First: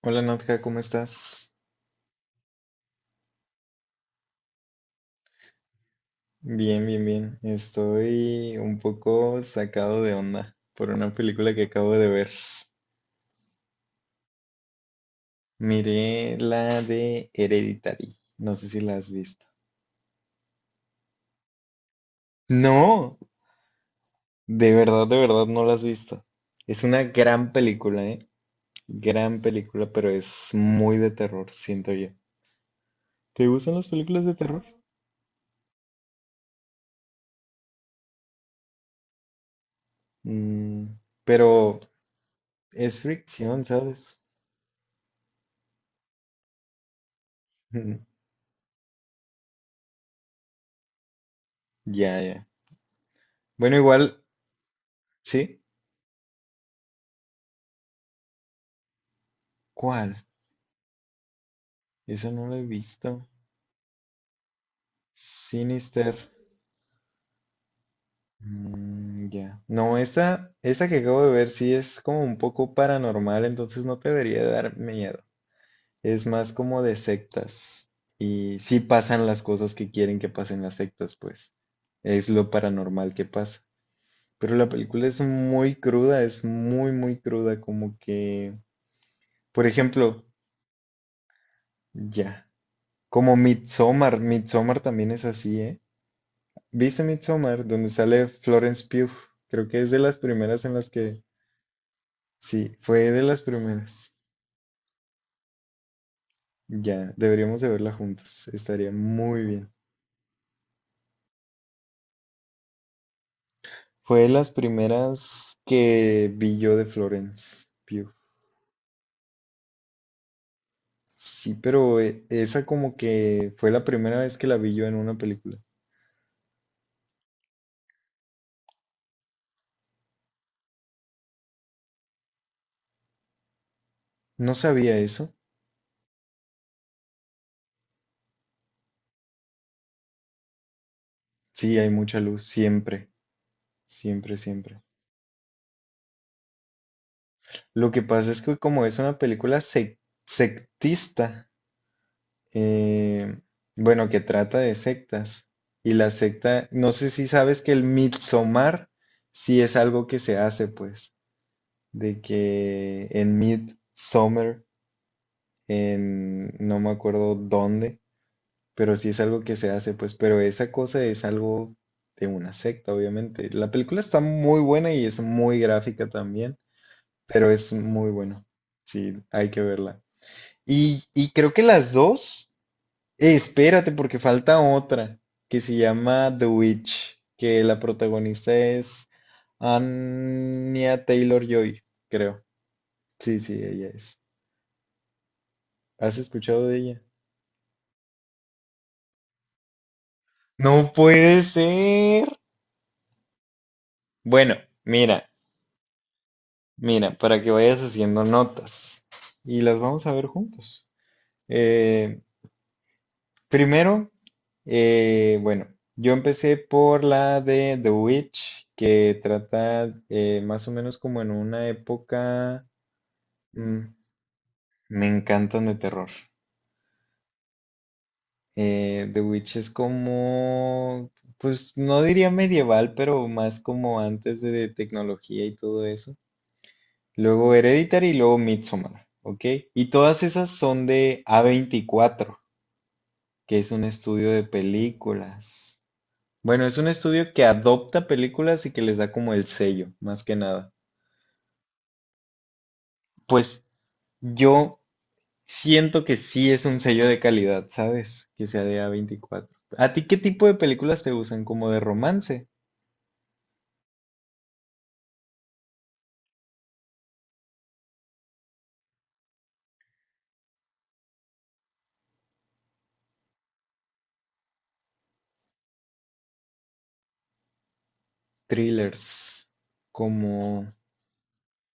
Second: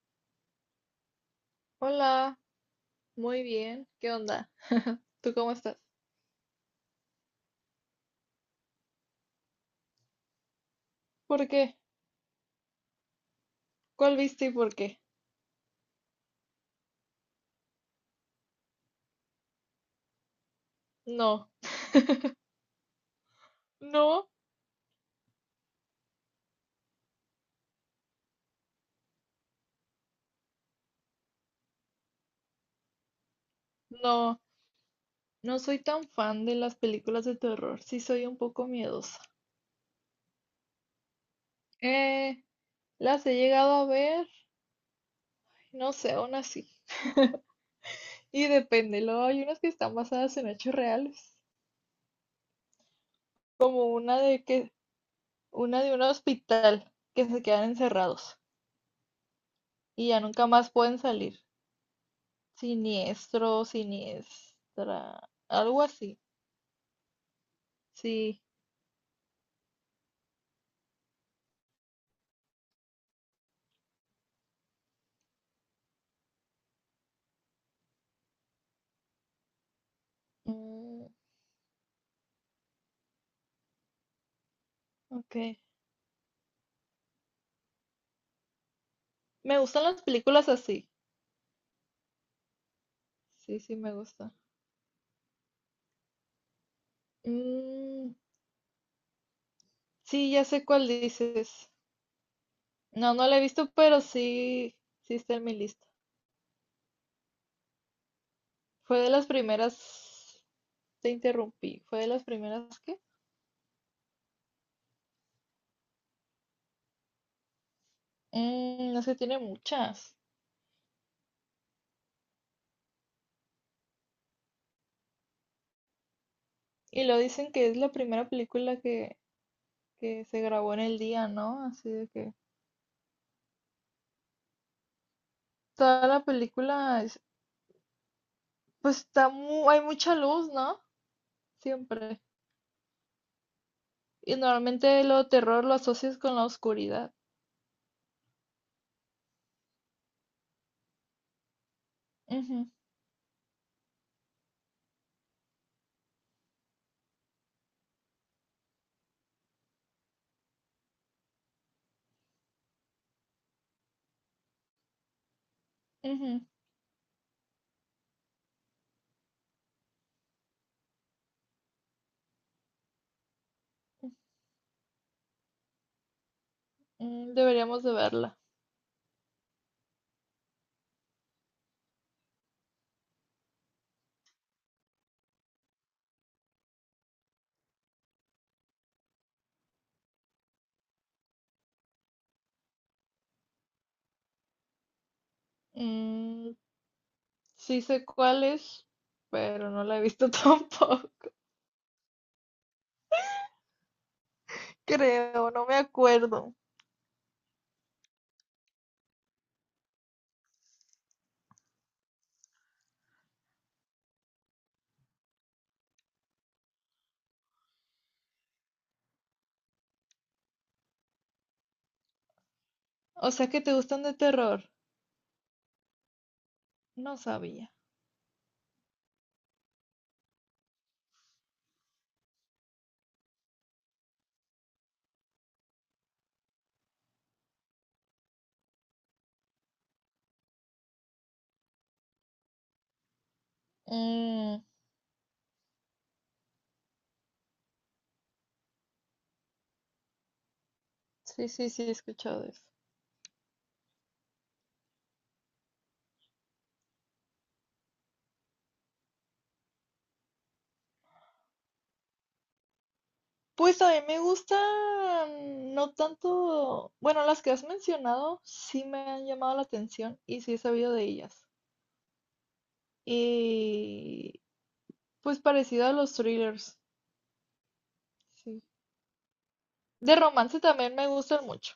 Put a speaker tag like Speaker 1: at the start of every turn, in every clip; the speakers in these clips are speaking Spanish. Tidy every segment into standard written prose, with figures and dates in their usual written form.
Speaker 1: Hola Nadja, ¿cómo estás?
Speaker 2: Hola, muy bien. ¿Qué onda? ¿Tú cómo estás?
Speaker 1: Bien, bien, bien. Estoy un poco sacado de onda por una
Speaker 2: ¿Por
Speaker 1: película que
Speaker 2: qué?
Speaker 1: acabo de ver.
Speaker 2: ¿Cuál viste y por qué?
Speaker 1: Miré la de Hereditary. No sé si la has visto.
Speaker 2: No,
Speaker 1: No,
Speaker 2: no,
Speaker 1: de verdad no la has visto. Es una gran película, ¿eh? Gran película, pero es muy de terror, siento yo. ¿Te gustan las películas de
Speaker 2: no.
Speaker 1: terror?
Speaker 2: No soy tan fan de las películas de terror. Sí soy un poco miedosa.
Speaker 1: Mm, pero
Speaker 2: Eh,
Speaker 1: es
Speaker 2: las he
Speaker 1: fricción,
Speaker 2: llegado a
Speaker 1: ¿sabes?
Speaker 2: ver, no sé, aún así. Y depende, luego hay unas que están basadas en hechos reales,
Speaker 1: Ya, ya. Bueno,
Speaker 2: como
Speaker 1: igual, ¿sí?
Speaker 2: una de un hospital que se quedan encerrados y ya
Speaker 1: ¿Cuál?
Speaker 2: nunca más pueden salir.
Speaker 1: Esa no la he visto.
Speaker 2: Siniestro, siniestra, algo
Speaker 1: Sinister.
Speaker 2: así. Sí.
Speaker 1: Mm, ya. No, esa que acabo de ver sí es como un poco paranormal, entonces no te debería dar miedo. Es más como de sectas. Y sí pasan las cosas que quieren que pasen las
Speaker 2: Mm,
Speaker 1: sectas, pues. Es lo paranormal que pasa. Pero la película es
Speaker 2: ok.
Speaker 1: muy cruda, es muy, muy cruda. Como que,
Speaker 2: Me
Speaker 1: por
Speaker 2: gustan las
Speaker 1: ejemplo,
Speaker 2: películas así.
Speaker 1: ya. Como
Speaker 2: Sí, sí, me
Speaker 1: Midsommar.
Speaker 2: gusta.
Speaker 1: Midsommar también es así, ¿eh? ¿Viste Midsommar? Donde
Speaker 2: Mm,
Speaker 1: sale Florence Pugh. Creo que es de las
Speaker 2: sí, ya
Speaker 1: primeras
Speaker 2: sé
Speaker 1: en las
Speaker 2: cuál
Speaker 1: que...
Speaker 2: dices.
Speaker 1: Sí, fue
Speaker 2: No,
Speaker 1: de
Speaker 2: no la he
Speaker 1: las
Speaker 2: visto, pero
Speaker 1: primeras.
Speaker 2: sí, sí está en mi lista.
Speaker 1: Ya, deberíamos de verla juntos. Estaría
Speaker 2: Fue de las
Speaker 1: muy bien.
Speaker 2: primeras, te interrumpí, fue de las primeras que.
Speaker 1: Fue de las primeras que vi yo de Florence Pugh.
Speaker 2: Mm, no sé, tiene muchas.
Speaker 1: Sí, pero esa como que fue la primera vez que la vi yo en una película.
Speaker 2: Y lo dicen que es la primera película que se grabó en el día, ¿no? Así de que
Speaker 1: No sabía eso.
Speaker 2: toda la película, pues está hay mucha luz, ¿no?
Speaker 1: Sí, hay
Speaker 2: Siempre.
Speaker 1: mucha luz, siempre, siempre,
Speaker 2: Y
Speaker 1: siempre.
Speaker 2: normalmente lo terror lo asocias con la oscuridad.
Speaker 1: Lo que pasa es que como es una película sectista,
Speaker 2: Ujú,
Speaker 1: eh, bueno, que trata de sectas. Y la secta, no sé si sabes que el Midsommar sí es algo que se hace, pues, de que en Midsommar,
Speaker 2: ujú.
Speaker 1: en no me acuerdo dónde, pero sí es algo que se hace, pues, pero esa cosa es algo de una secta, obviamente. La película está muy buena y es muy gráfica también,
Speaker 2: Mm,
Speaker 1: pero es
Speaker 2: deberíamos de
Speaker 1: muy
Speaker 2: verla.
Speaker 1: bueno. Sí, hay que verla. Y creo que las dos. Espérate, porque falta otra que se llama The Witch, que la protagonista es Anya Taylor-Joy, creo. Sí, sí, ella es. ¿Has
Speaker 2: Mm,
Speaker 1: escuchado de ella?
Speaker 2: sí sé cuál es, pero no la he visto
Speaker 1: No
Speaker 2: tampoco.
Speaker 1: puede ser. Bueno, mira,
Speaker 2: Creo, no me acuerdo.
Speaker 1: mira, para que vayas haciendo notas y las vamos a ver juntos. Eh, Primero, bueno, yo empecé por la de The Witch, que trata más o menos como en una época...
Speaker 2: O sea que te
Speaker 1: Mm,
Speaker 2: gustan de terror.
Speaker 1: me encantan de terror.
Speaker 2: No sabía.
Speaker 1: The Witch es como, pues no diría medieval, pero más como antes de tecnología y todo eso. Luego Hereditary y luego Midsommar, ¿ok? Y todas esas son de A24, que es un estudio de
Speaker 2: Mm,
Speaker 1: películas. Bueno, es un estudio que adopta películas y que les da como el sello, más que nada.
Speaker 2: sí, sí, sí, he escuchado eso.
Speaker 1: Pues yo siento que sí es un sello de calidad, ¿sabes? Que sea de A24. ¿A ti qué tipo de películas te gustan? ¿Como de romance?
Speaker 2: Pues a mí me gustan, no tanto, bueno, las que has mencionado sí me han llamado la atención y sí he sabido de ellas. Y pues parecido a los thrillers. Sí.
Speaker 1: ¿Thrillers?
Speaker 2: De romance
Speaker 1: ¿Como
Speaker 2: también me gustan mucho,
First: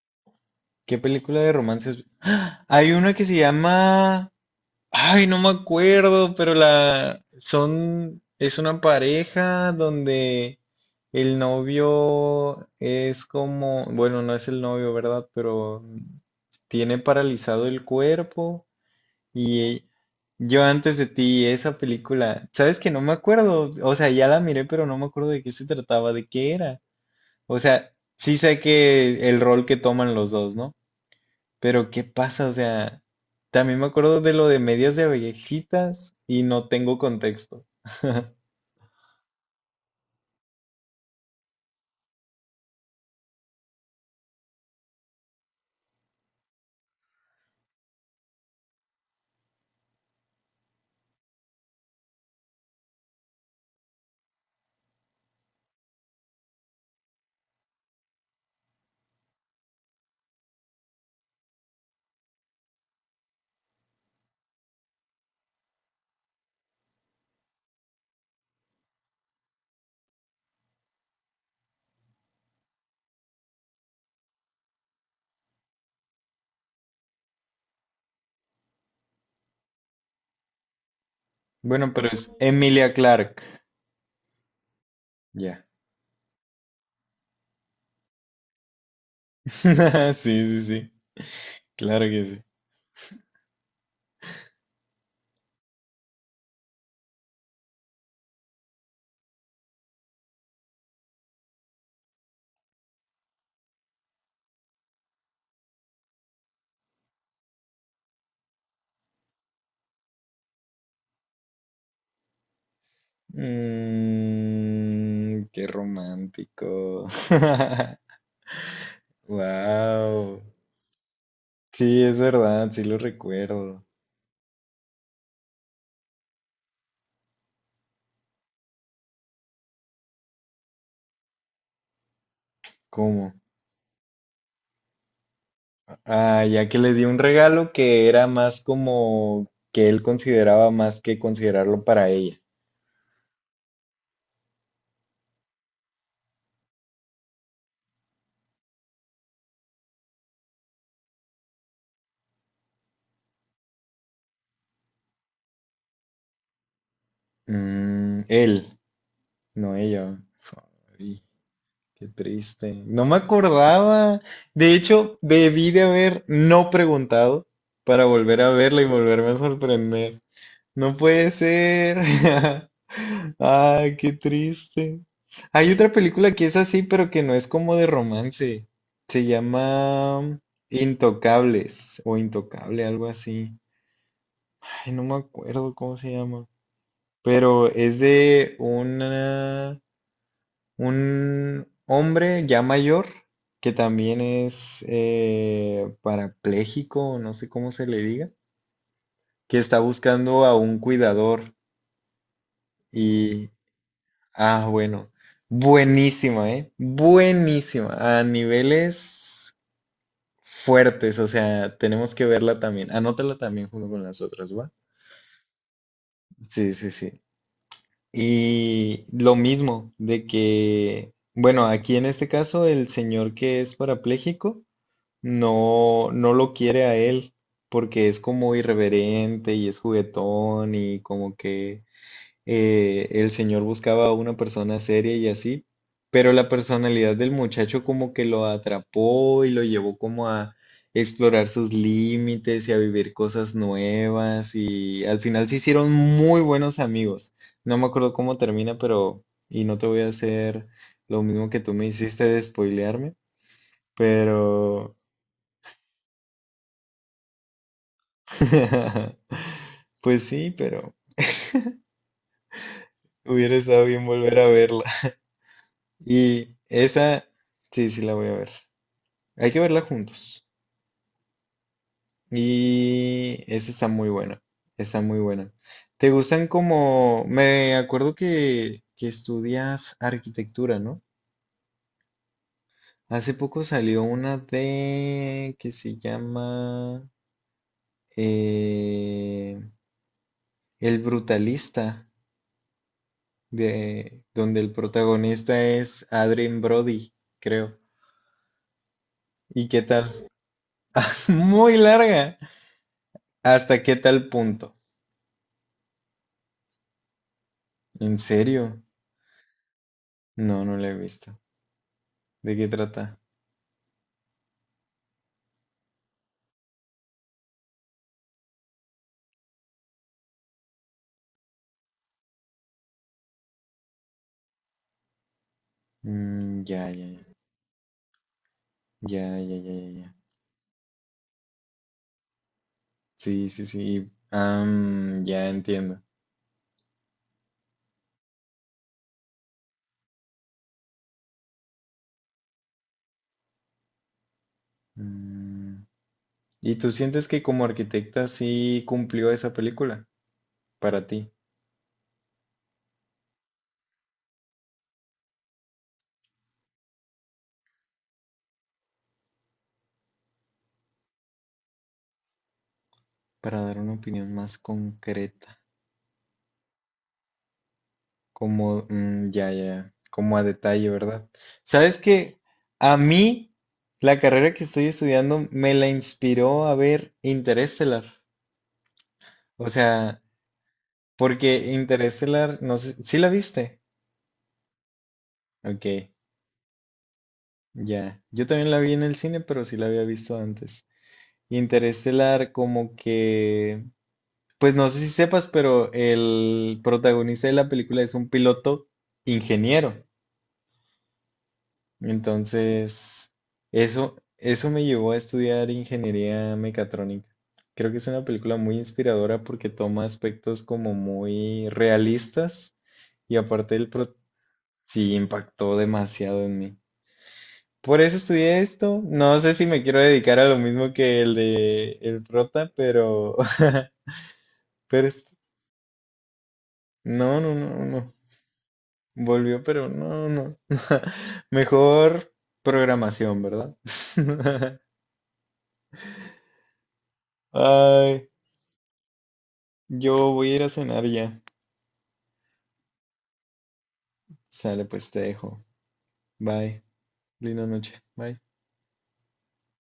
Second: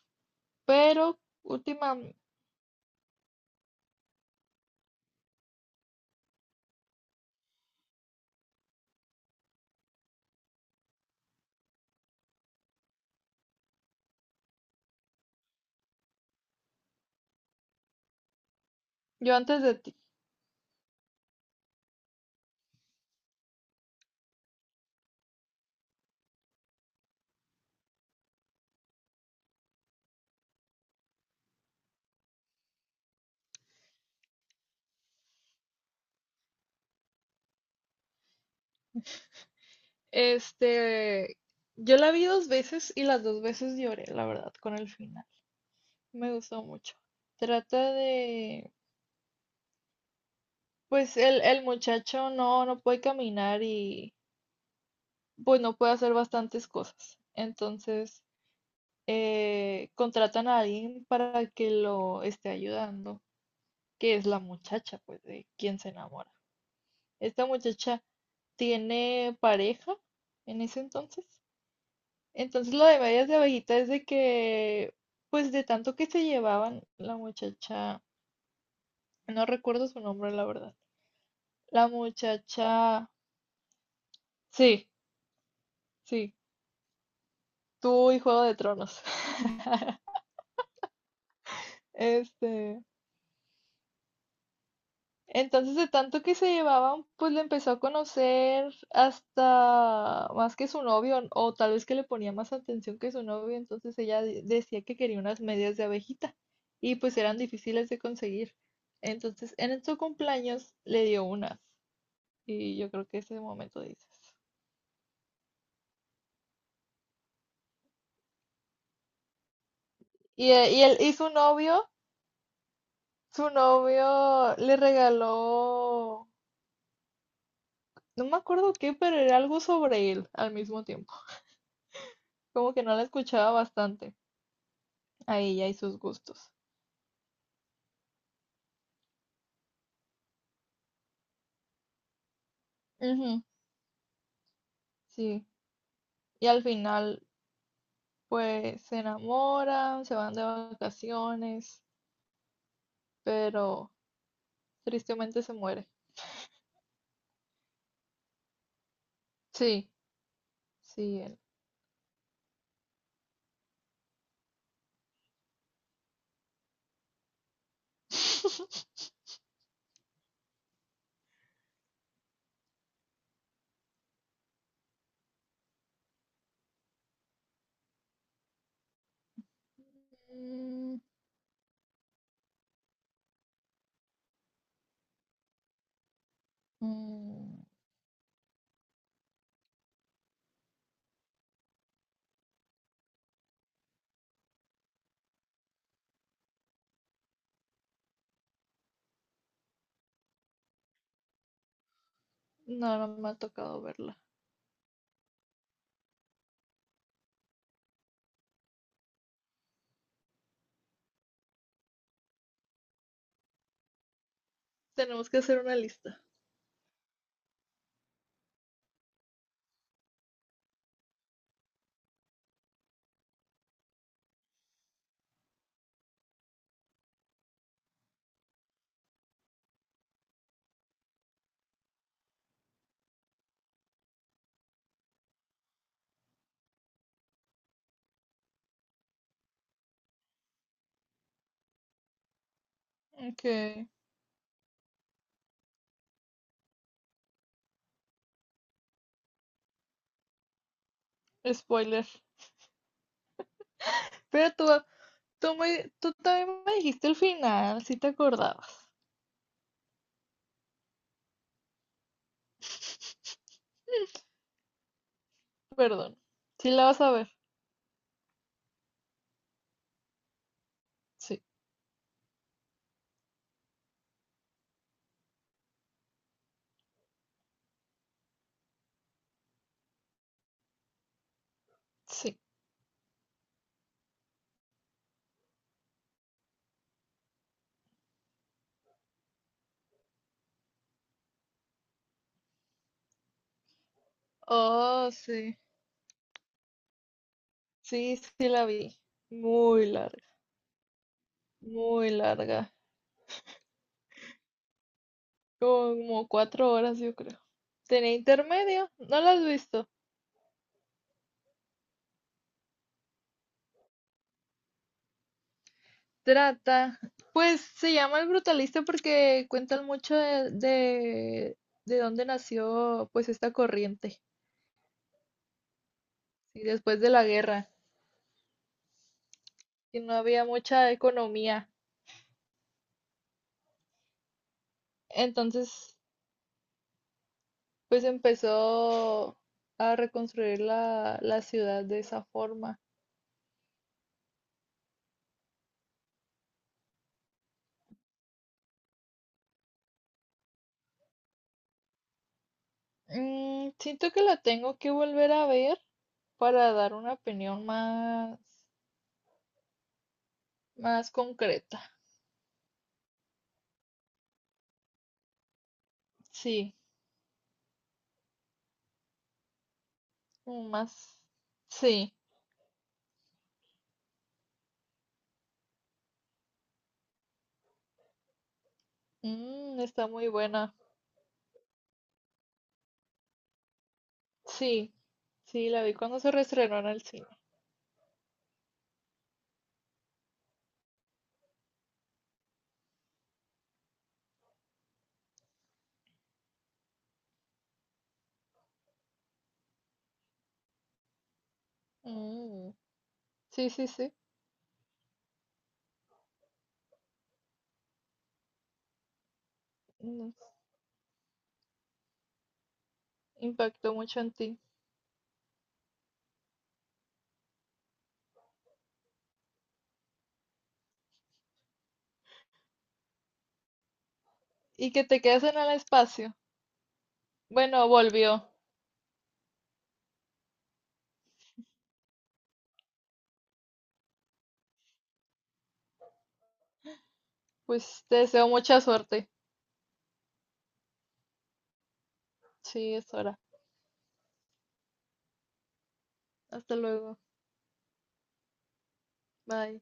Speaker 1: qué
Speaker 2: pero
Speaker 1: película de romance
Speaker 2: última,
Speaker 1: es? ¡Ah! Hay una que se llama... Ay, no me acuerdo, pero la son es una pareja donde el novio es como, bueno, no es el novio, ¿verdad? Pero tiene paralizado el cuerpo
Speaker 2: yo antes de
Speaker 1: y
Speaker 2: ti,
Speaker 1: yo antes de ti, esa película, sabes que no me acuerdo, o sea, ya la miré, pero no me acuerdo de qué se trataba, de qué era. O sea, sí sé que el rol que toman los dos, ¿no? Pero ¿qué pasa? O sea, también me acuerdo de lo de medias de abejitas y no tengo contexto.
Speaker 2: este, yo la vi dos veces y las dos veces lloré, la verdad, con el final. Me gustó mucho. Trata de, pues el muchacho no, no puede caminar y pues no puede hacer bastantes cosas. Entonces, contratan a alguien para que lo esté ayudando, que es la muchacha, pues, de quien se enamora. Esta muchacha tiene pareja en ese entonces. Entonces lo de medias de abejita es de que, pues de tanto que se llevaban, la muchacha, no recuerdo su nombre, la verdad. La
Speaker 1: Bueno, pero es Emilia
Speaker 2: muchacha,
Speaker 1: Clarke.
Speaker 2: sí,
Speaker 1: Ya.
Speaker 2: sí, tuvo y Juego de Tronos.
Speaker 1: Sí, sí, sí. Claro que sí.
Speaker 2: Este, entonces, de tanto que se llevaban, pues le empezó a conocer hasta más que su novio, o tal vez que le ponía más atención que su novio, entonces ella decía que quería unas medias de abejita y pues eran difíciles de conseguir. Entonces, en su cumpleaños le dio unas y yo creo que ese momento dices.
Speaker 1: Mm, qué romántico. Wow.
Speaker 2: Y
Speaker 1: Sí, es verdad, sí lo
Speaker 2: su
Speaker 1: recuerdo.
Speaker 2: novio le regaló, no me acuerdo qué, pero era algo sobre él al mismo tiempo, como que no la
Speaker 1: ¿Cómo?
Speaker 2: escuchaba bastante. Ahí ya hay sus
Speaker 1: Ah,
Speaker 2: gustos.
Speaker 1: ya que le di un regalo que era más como que él consideraba más que considerarlo para ella.
Speaker 2: Ujú, sí. Y al final, pues se enamoran, se van de vacaciones, pero tristemente se muere.
Speaker 1: Mm, él. No
Speaker 2: Sí,
Speaker 1: ella.
Speaker 2: sí,
Speaker 1: Ay,
Speaker 2: él.
Speaker 1: qué triste. No me acordaba. De hecho, debí de haber no preguntado para volver a verla y volverme a sorprender. No puede ser. Ay, qué triste. Hay otra película que es así, pero que no es como de romance. Se llama
Speaker 2: Mm,
Speaker 1: Intocables o Intocable, algo así. Ay, no me acuerdo cómo se llama.
Speaker 2: mm,
Speaker 1: Pero es de una... Un hombre ya mayor que también es parapléjico, no sé cómo se le diga, que está buscando a un cuidador
Speaker 2: no, no me ha
Speaker 1: y,
Speaker 2: tocado verla.
Speaker 1: ah, bueno, buenísima, ¿eh? Buenísima, a niveles fuertes, o sea, tenemos que verla también, anótala también junto con las otras, ¿va?
Speaker 2: Tenemos que hacer una lista.
Speaker 1: Sí, sí, sí. Y lo mismo, de que, bueno, aquí en este caso el señor que es parapléjico, no lo quiere a él, porque es como irreverente y es juguetón y como que el señor buscaba a una persona seria y así, pero la personalidad del muchacho como que lo atrapó y lo llevó como a explorar sus límites y a vivir
Speaker 2: Ok,
Speaker 1: cosas nuevas y al final se hicieron muy buenos amigos. No me acuerdo cómo termina, pero y no te voy a hacer lo mismo que tú me
Speaker 2: spoiler.
Speaker 1: hiciste de spoilearme,
Speaker 2: Pero tú,
Speaker 1: pero...
Speaker 2: tú, me, tú también me dijiste el final, si te acordabas.
Speaker 1: Pues sí, pero hubiera estado bien volver a verla.
Speaker 2: Perdón.
Speaker 1: Y
Speaker 2: ¿Sí la vas a
Speaker 1: esa,
Speaker 2: ver?
Speaker 1: sí, sí la voy a ver. Hay que verla juntos.
Speaker 2: Sí,
Speaker 1: Y esa está muy buena. Está muy buena. ¿Te gustan como... Me acuerdo que, estudias arquitectura, ¿no?
Speaker 2: sí.
Speaker 1: Hace poco salió una de... que se llama... eh, El Brutalista, de, donde el
Speaker 2: Oh, sí,
Speaker 1: protagonista es Adrien Brody, creo.
Speaker 2: sí, sí la vi.
Speaker 1: ¿Y qué
Speaker 2: Muy
Speaker 1: tal?
Speaker 2: larga,
Speaker 1: Muy
Speaker 2: muy
Speaker 1: larga.
Speaker 2: larga.
Speaker 1: ¿Hasta qué tal punto?
Speaker 2: Como 4 horas, yo creo. Tenía
Speaker 1: ¿En serio?
Speaker 2: intermedio, no la has visto.
Speaker 1: No, no la he visto. ¿De qué trata?
Speaker 2: Trata, pues se llama El Brutalista porque cuentan mucho de dónde nació pues esta corriente,
Speaker 1: Mm,
Speaker 2: y
Speaker 1: ya,
Speaker 2: después
Speaker 1: ya,
Speaker 2: de
Speaker 1: ya.
Speaker 2: la guerra,
Speaker 1: Ya, ya, ya, ya,
Speaker 2: y
Speaker 1: ya.
Speaker 2: no había mucha economía.
Speaker 1: Sí, sí, sí. Am, ya
Speaker 2: Entonces,
Speaker 1: entiendo.
Speaker 2: pues empezó a reconstruir la ciudad de esa forma.
Speaker 1: Mm, ¿y tú sientes que como arquitecta sí cumplió esa película para ti?
Speaker 2: Mm, siento que la tengo que volver a ver para dar una opinión más, más concreta.
Speaker 1: Para dar una opinión más concreta.
Speaker 2: Sí,
Speaker 1: Como, mm, ya, ya, ya, como a
Speaker 2: como
Speaker 1: detalle,
Speaker 2: más.
Speaker 1: ¿verdad? Sabes
Speaker 2: Sí,
Speaker 1: que a mí la carrera que estoy estudiando me la inspiró a ver Interestelar. O
Speaker 2: mm, está
Speaker 1: sea,
Speaker 2: muy buena.
Speaker 1: porque Interestelar, no sé, ¿sí la viste?
Speaker 2: Sí, sí, la vi
Speaker 1: Ok,
Speaker 2: cuando se reestrenó en el cine.
Speaker 1: ya. Yo también la vi en el cine, pero sí la había visto antes. Interestelar, como que, pues no sé si sepas, pero el protagonista de la película es un piloto ingeniero.
Speaker 2: Mm,
Speaker 1: Entonces,
Speaker 2: sí, sí, sí.
Speaker 1: eso me llevó a estudiar ingeniería mecatrónica. Creo que es una película muy inspiradora porque toma
Speaker 2: Mm,
Speaker 1: aspectos como muy realistas y aparte el
Speaker 2: impactó
Speaker 1: pro
Speaker 2: mucho en ti.
Speaker 1: sí impactó demasiado en mí. Por eso estudié esto. No sé si me quiero dedicar a lo mismo que el de el prota, pero...
Speaker 2: Y que
Speaker 1: pero
Speaker 2: te quedes en el espacio.
Speaker 1: no, no, no,
Speaker 2: Bueno,
Speaker 1: no.
Speaker 2: volvió.
Speaker 1: Volvió, pero no, no. Mejor programación, ¿verdad?
Speaker 2: Pues te
Speaker 1: Ay.
Speaker 2: deseo mucha suerte.
Speaker 1: Yo voy a ir a cenar ya.
Speaker 2: Sí, es hora.
Speaker 1: Sale, pues te dejo.
Speaker 2: Hasta
Speaker 1: Bye.
Speaker 2: luego.
Speaker 1: Linda noche. Bye.
Speaker 2: Bye.